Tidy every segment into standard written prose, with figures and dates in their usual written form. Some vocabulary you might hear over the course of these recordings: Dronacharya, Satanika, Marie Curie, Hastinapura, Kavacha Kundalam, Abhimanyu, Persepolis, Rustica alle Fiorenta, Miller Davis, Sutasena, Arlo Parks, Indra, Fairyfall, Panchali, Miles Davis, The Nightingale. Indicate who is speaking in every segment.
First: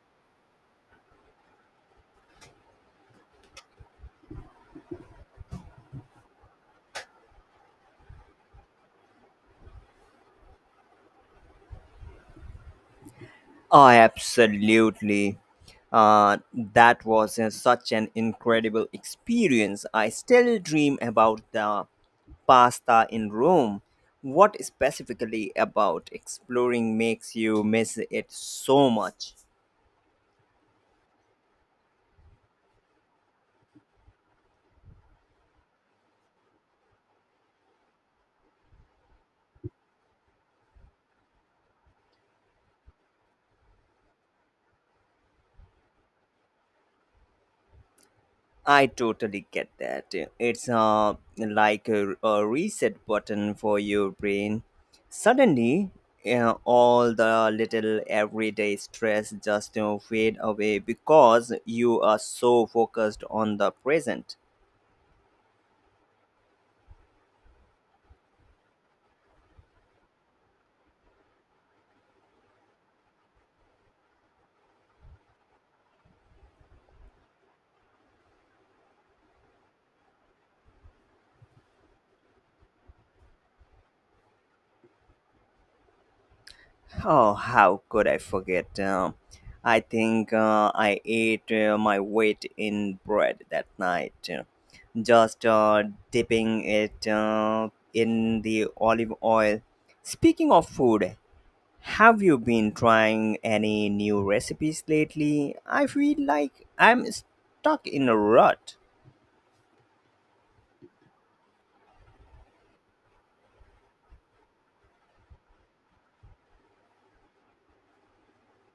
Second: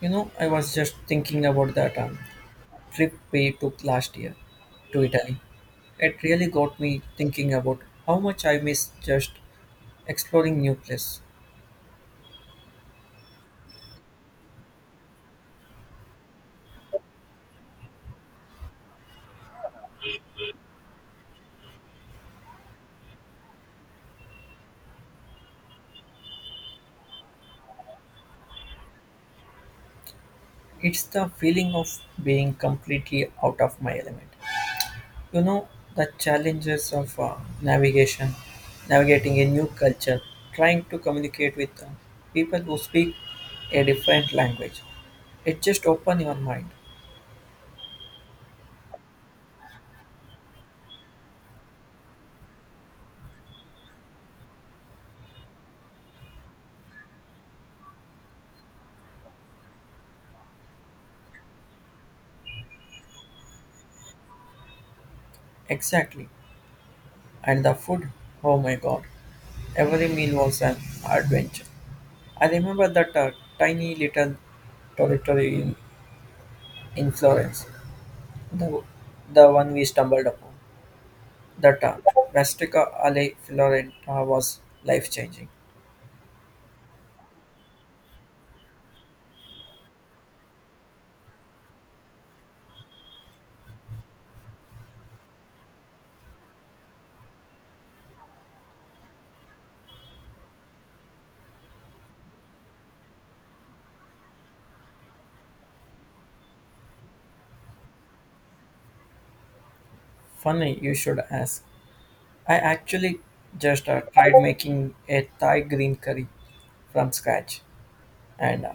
Speaker 1: You know, I was just thinking about that trip we took last year to Italy. It really got me thinking about how much I miss just exploring new places.
Speaker 2: Oh, absolutely. Uh, that was such an incredible experience. I still dream about the pasta in Rome. What specifically about exploring makes you miss it so much?
Speaker 1: It's the feeling of being completely out of my element. You know, the challenges of navigation, navigating a new culture, trying to communicate with people who speak a different language. It just opens your mind.
Speaker 2: I totally get that. It's like a reset button for your brain. Suddenly, all the little everyday stress just fade away because you are so focused on the present.
Speaker 1: Exactly. And the food, oh my god. Every meal was an adventure. I remember that tiny little territory in Florence, the, the one we stumbled upon. That Rustica alle Fiorenta was life changing.
Speaker 2: Oh, how could I forget? I think I ate my weight in bread that night, just dipping it in the olive oil. Speaking of food, have you been trying any new recipes lately? I feel like I'm stuck in a rut.
Speaker 1: Funny, you should ask. I actually just tried making a Thai green curry from scratch, and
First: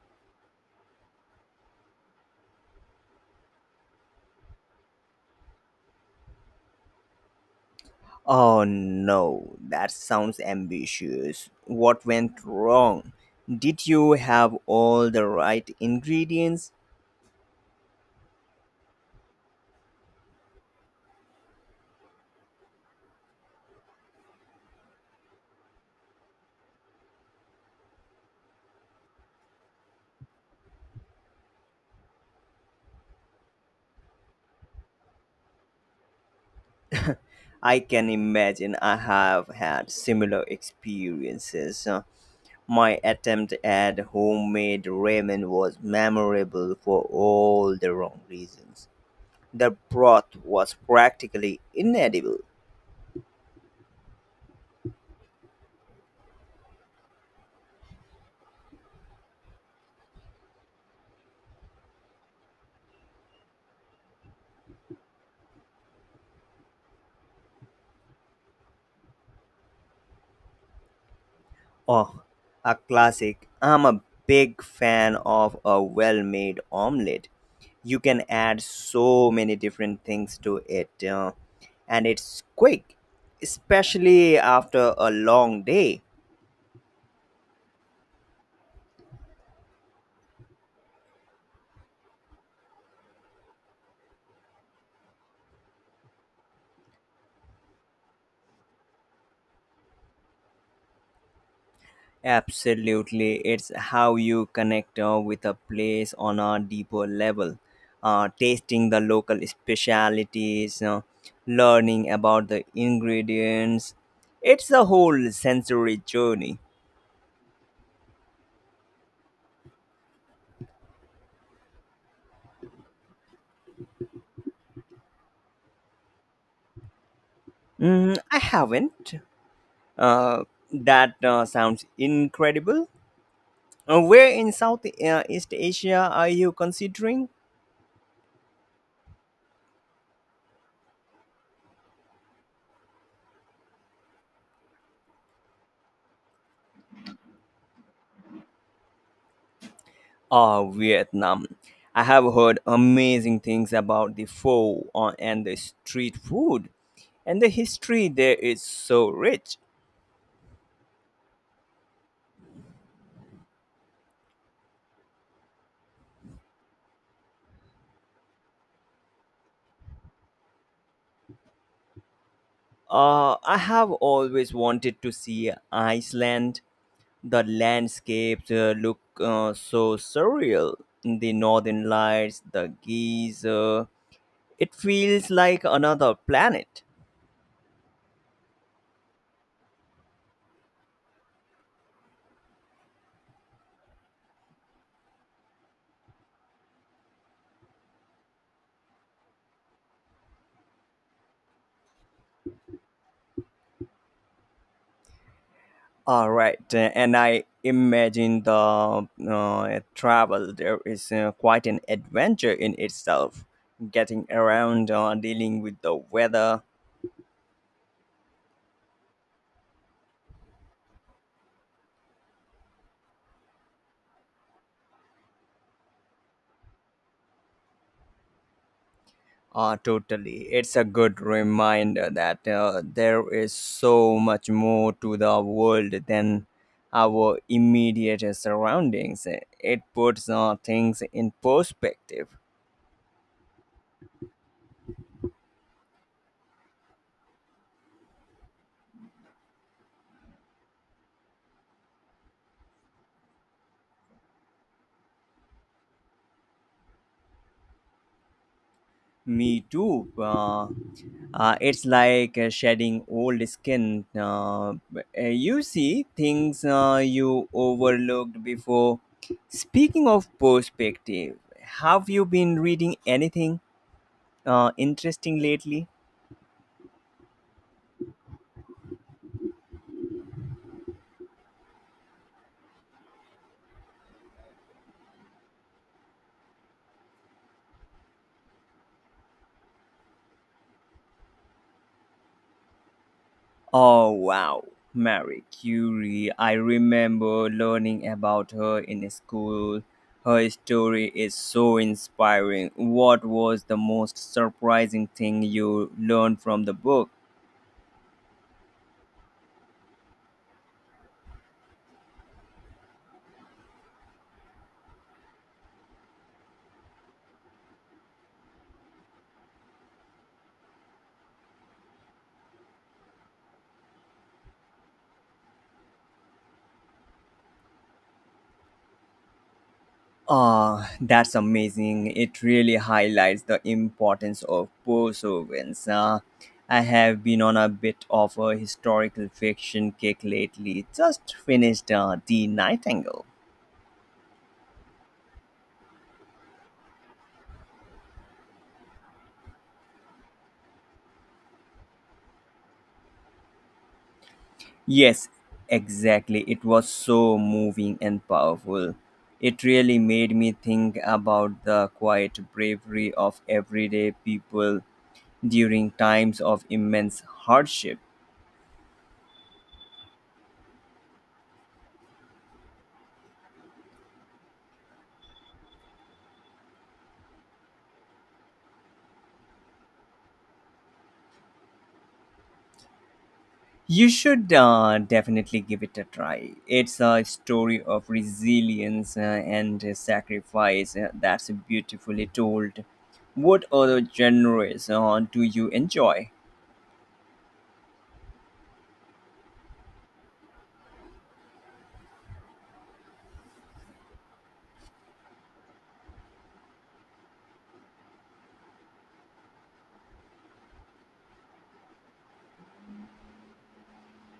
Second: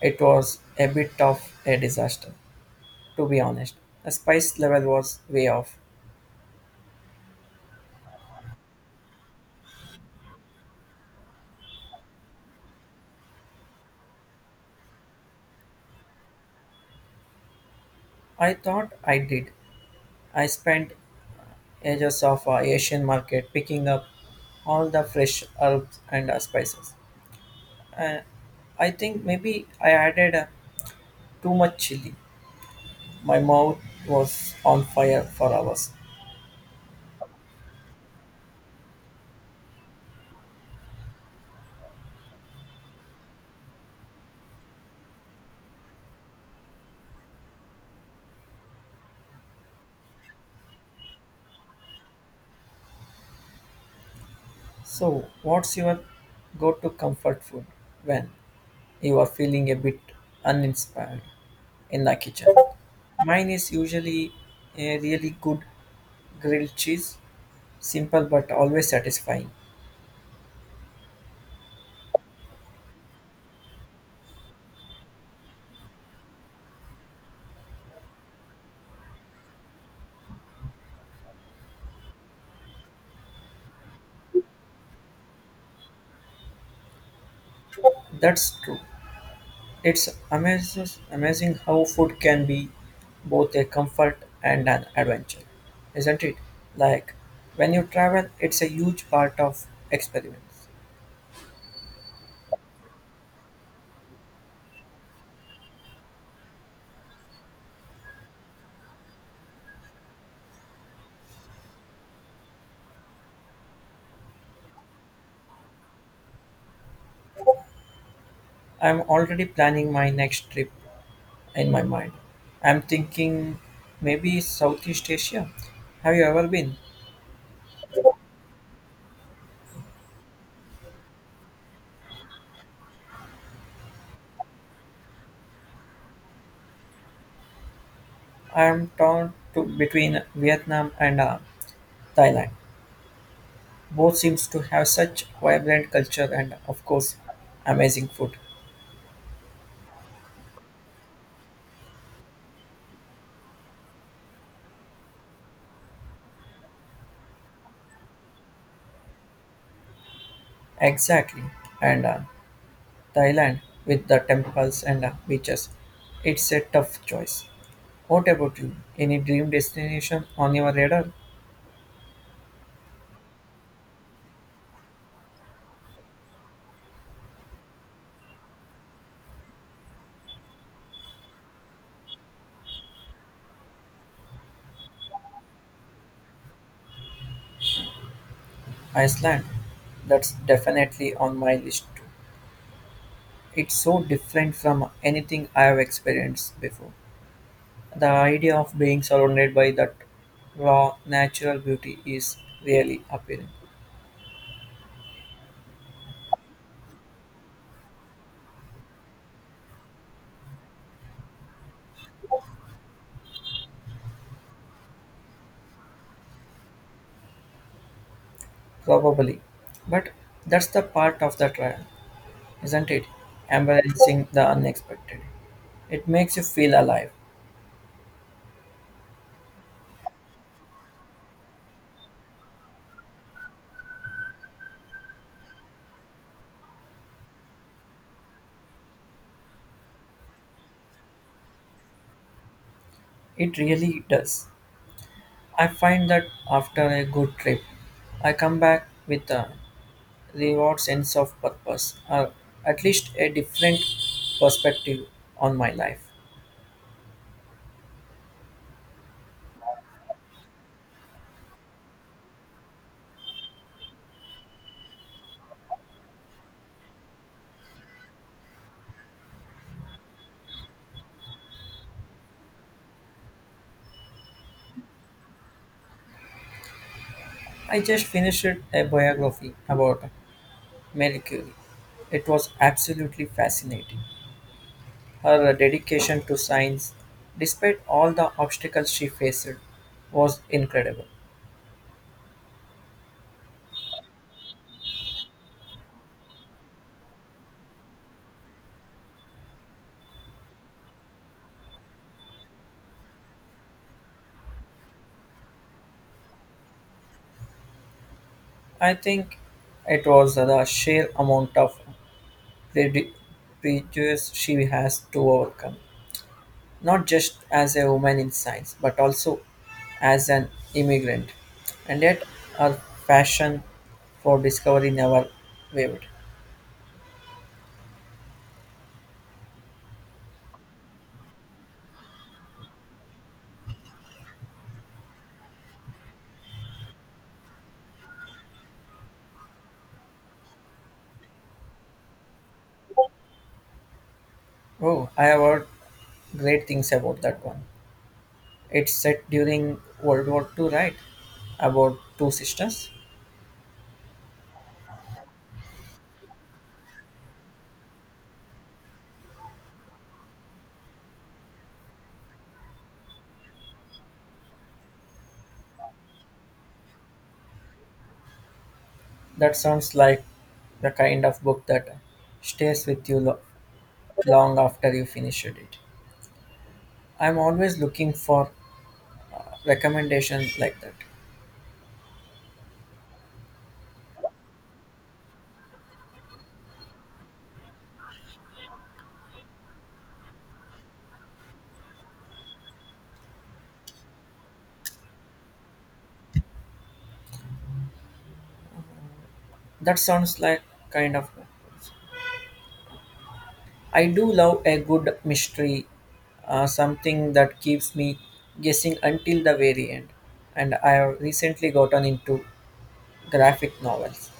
Speaker 1: it was a bit of a disaster, to be honest. The spice level was way off.
Speaker 2: Oh no, that sounds ambitious. What went wrong? Did you have all the right ingredients?
Speaker 1: I thought I did. I spent edges of Asian market, picking up all the fresh herbs and spices. Uh, I think maybe I added too much chili. My mouth was on fire for hours.
Speaker 2: I can imagine I have had similar experiences. My attempt at homemade ramen was memorable for all the wrong reasons. The broth was practically inedible.
Speaker 1: So, what's your go-to comfort food when you are feeling a bit uninspired in the kitchen? Mine is usually a really good grilled cheese, simple but always satisfying.
Speaker 2: Oh, a classic. I'm a big fan of a well made omelette. You can add so many different things to it, and it's quick, especially after a long day.
Speaker 1: That's true. It's amazes amazing how food can be both a comfort and an adventure, isn't it? Like when you travel, it's a huge part of experience.
Speaker 2: Absolutely, it's how you connect with a place on a deeper level. Tasting the local specialities, learning about the ingredients. It's a whole sensory journey.
Speaker 1: I'm already planning my next trip in my mind. I'm thinking maybe Southeast Asia. Have you ever been?
Speaker 2: Mm, I haven't. Uh, that sounds incredible. Where in Southeast Asia are you considering?
Speaker 1: I'm torn to between Vietnam and Thailand. Both seems to have such vibrant culture and of course amazing food.
Speaker 2: Oh, Vietnam. I have heard amazing things about the pho and the street food, and the history there is so rich.
Speaker 1: Exactly. And Thailand, with the temples and beaches, it's a tough choice. What about you? Any dream destination on your radar?
Speaker 2: I have always wanted to see Iceland. The landscapes look so surreal. The northern lights, the geese. It feels like another planet.
Speaker 1: Iceland, that's definitely on my list too. It's so different from anything I have experienced before. The idea of being surrounded by that raw natural beauty is really appealing.
Speaker 2: All right, and I imagine the travel there is quite an adventure in itself. Getting around, dealing with the weather.
Speaker 1: Probably. But that's the part of the trial, isn't it? Embracing the unexpected. It makes you feel alive.
Speaker 2: Ah, totally. It's a good reminder that there is so much more to the world than our immediate surroundings. It puts things in perspective.
Speaker 1: It really does. I find that after a good trip, I come back with a reward sense of purpose, or at least a different perspective on my life.
Speaker 2: Me too. It's like shedding old skin. You see things you overlooked before. Speaking of perspective, have you been reading anything interesting lately?
Speaker 1: I just finished a biography about Marie Curie. It was absolutely fascinating. Her dedication to science, despite all the obstacles she faced, was incredible.
Speaker 2: Oh, wow. Marie Curie. I remember learning about her in school. Her story is so inspiring. What was the most surprising thing you learned from the book?
Speaker 1: I think it was the sheer amount of pre- prejudice she has to overcome, not just as a woman in science, but also as an immigrant. And yet, her passion for discovery never wavered.
Speaker 2: Ah, that's amazing. It really highlights the importance of perseverance. I have been on a bit of a historical fiction kick lately. Just finished The Nightingale.
Speaker 1: Oh, I have heard great things about that one. It's set during World War Two, right? About two sisters.
Speaker 2: Yes, exactly. It was so moving and powerful. It really made me think about the quiet bravery of everyday people during times of immense hardship.
Speaker 1: That sounds like the kind of book that stays with you long after you finished it. I'm always looking for recommendations like that.
Speaker 2: You should definitely give it a try. It's a story of resilience and sacrifice that's beautifully told. What other genres do you enjoy?
Speaker 1: That sounds like kind of. I do love a good mystery, something that keeps me guessing until the very end. And I have recently gotten into graphic novels.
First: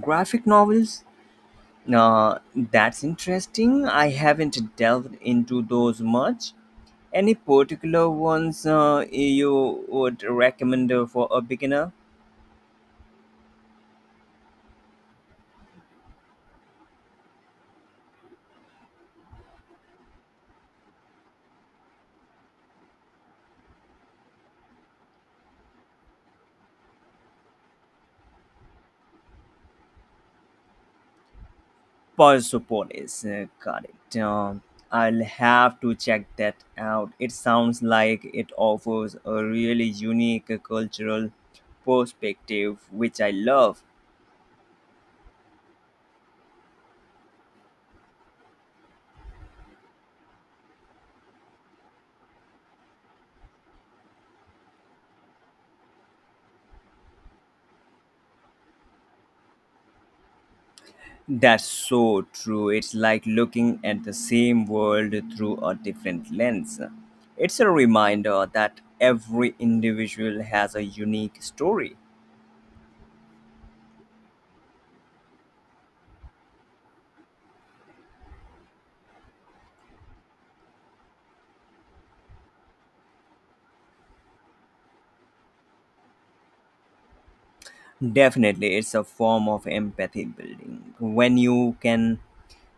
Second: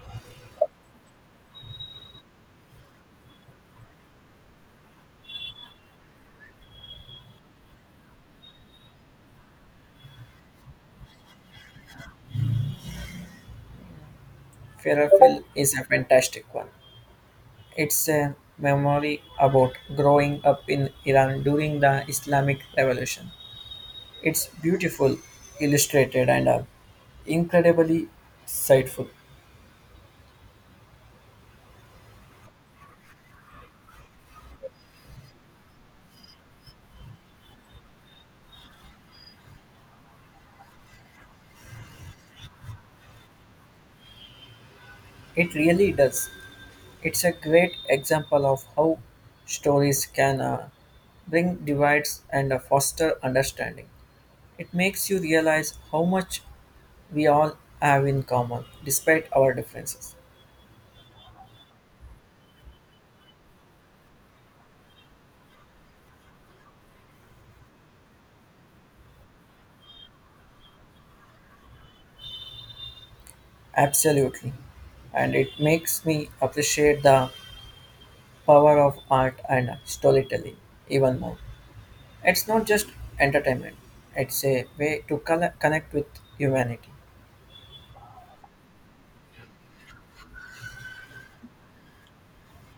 Speaker 2: Graphic novels? That's interesting. I haven't delved into those much. Any particular ones you would recommend for a beginner?
Speaker 1: Fairyfall is a fantastic one. It's a memory about growing up in Iran during the Islamic Revolution. It's beautiful, illustrated, and incredibly insightful.
Speaker 2: Persepolis, correct. I'll have to check that out. It sounds like it offers a really unique cultural perspective, which I love.
Speaker 1: It really does. It's a great example of how stories can bring divides and foster understanding. It makes you realize how much we all have in common despite our differences.
Speaker 2: That's so true. It's like looking at the same world through a different lens. It's a reminder that every individual has a unique story.
Speaker 1: Absolutely. And it makes me appreciate the power of art and storytelling even more. It's not just entertainment, it's a way to connect with humanity.
Speaker 2: Definitely, it's a form of empathy building. When you can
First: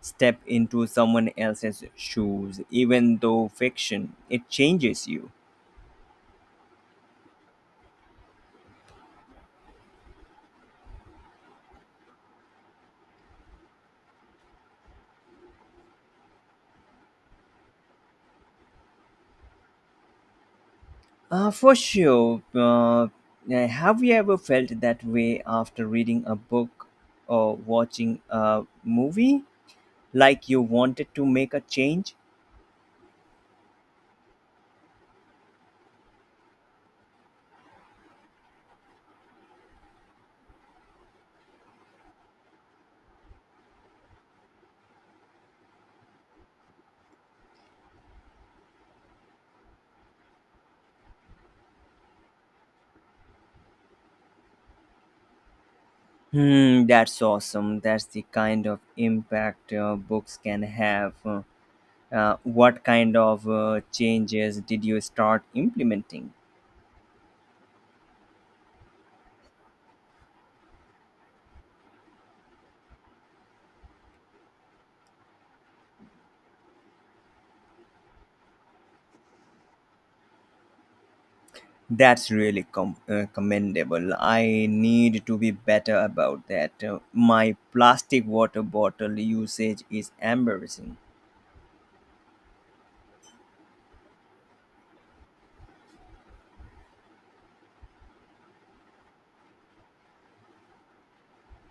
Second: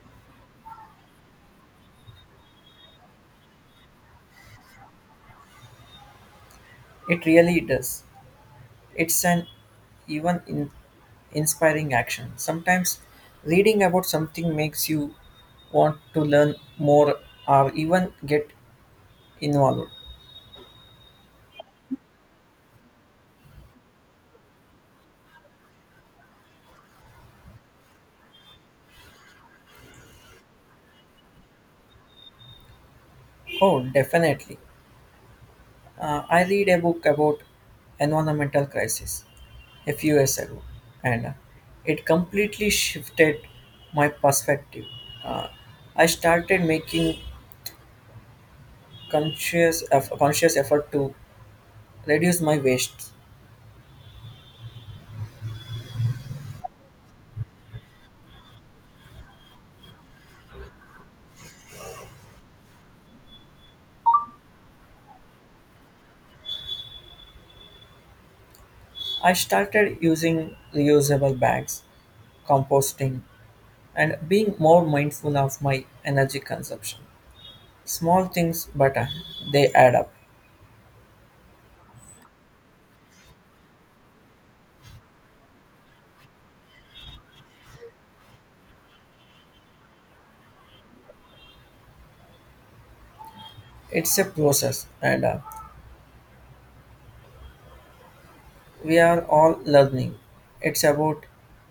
Speaker 2: step into someone else's shoes, even though fiction, it changes you.
Speaker 1: It really does. It's an even in inspiring action. Sometimes reading about something makes you want to learn more or even get involved.
Speaker 2: For sure. Have you ever felt that way after reading a book or watching a movie? Like you wanted to make a change?
Speaker 1: Oh, definitely. I read a book about environmental crisis a few years ago, and it completely shifted my perspective. Uh, I started making conscious effort to reduce my waste.
Speaker 2: Hmm, that's awesome. That's the kind of impact books can have. What kind of changes did you start implementing?
Speaker 1: I started using reusable bags composting, and being more mindful of my energy consumption. Small things, but they add up.
Speaker 2: That's really commendable. I need to be better about that. My plastic water bottle usage is embarrassing.
Speaker 1: It's a process, and we are all learning. It's about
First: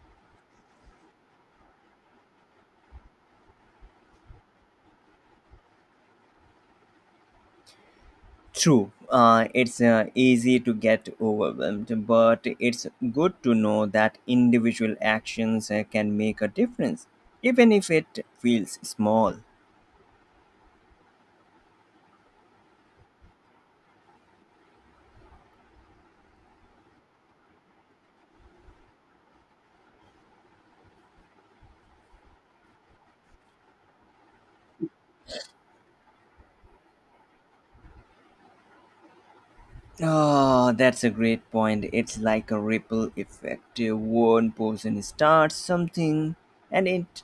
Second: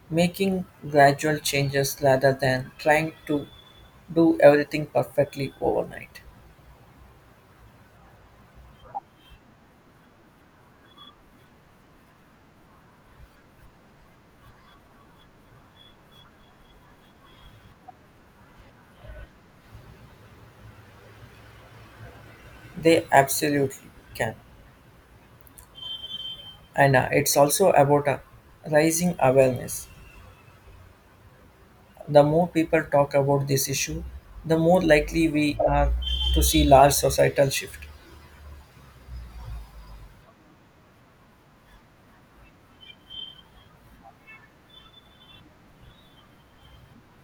Speaker 1: making gradual changes rather than trying to do everything perfectly overnight.
Speaker 2: True, it's easy to get overwhelmed, but it's good to know that individual actions can make a difference, even if it feels small.
Speaker 1: They absolutely can. And it's also about raising awareness. The more people talk about this issue, the more likely we are to see large societal shift.
Speaker 2: Oh, that's a great point. It's like a ripple effect. One person starts something and it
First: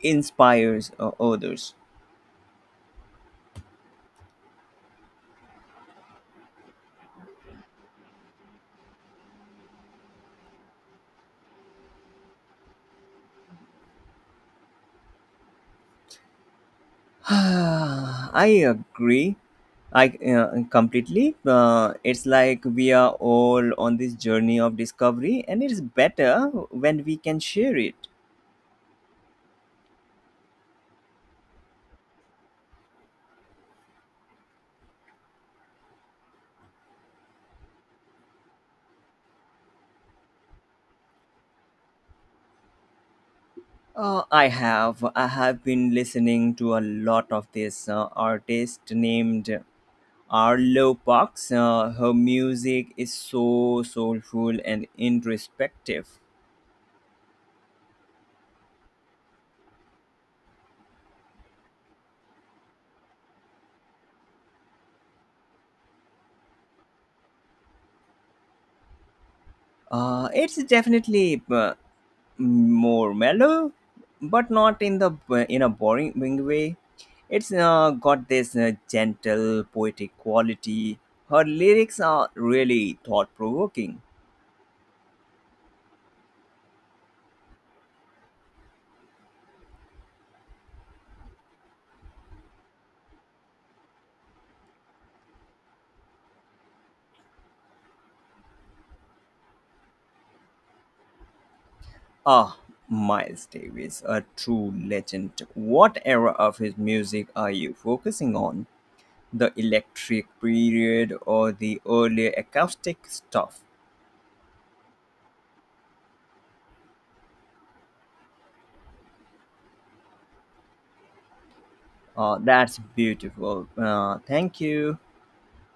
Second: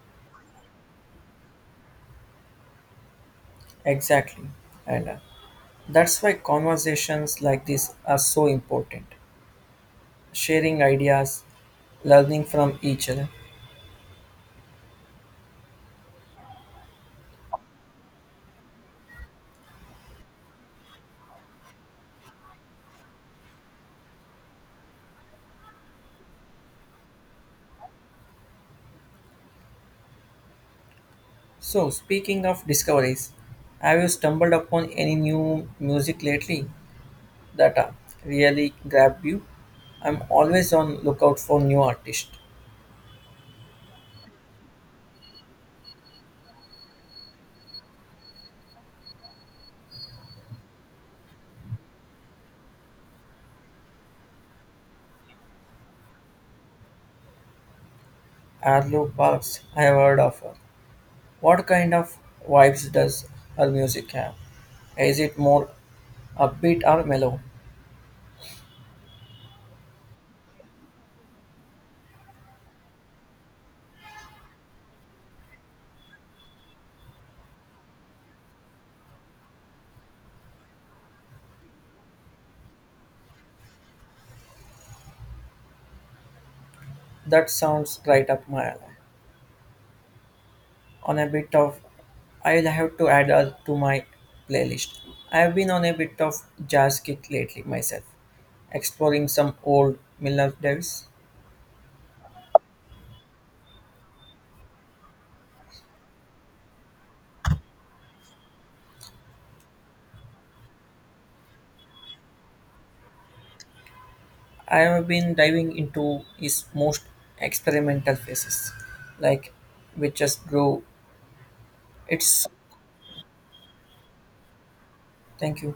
Speaker 2: inspires others.
Speaker 1: Exactly. And that's why conversations like this are so important. Sharing ideas, learning from each other.
Speaker 2: I agree. I completely. It's like we are all on this journey of discovery, and it's better when we can share it.
Speaker 1: So, speaking of discoveries, have you stumbled upon any new music lately that really grabbed you? I'm always on lookout for new artists.
Speaker 2: I have been listening to a lot of this artist named Arlo Parks. Her music is so soulful and introspective.
Speaker 1: Arlo Parks, I have heard of her. What kind of vibes does her music have? Is it more upbeat or mellow?
Speaker 2: It's definitely more mellow, but not in the in a boring way. It's got this gentle poetic quality. Her lyrics are really thought provoking.
Speaker 1: That sounds right up my alley. On a bit of I'll have to add to my playlist. I've been on a bit of jazz kick lately myself, exploring some old Miller Davis.
Speaker 2: Ah, Miles Davis, a true legend. What era of his music are you focusing on? The electric period or the early acoustic stuff?
Speaker 1: I have been diving into his most experimental phases, like which just grew. It's
Speaker 2: That's beautiful. Thank you.
Speaker 1: thank you.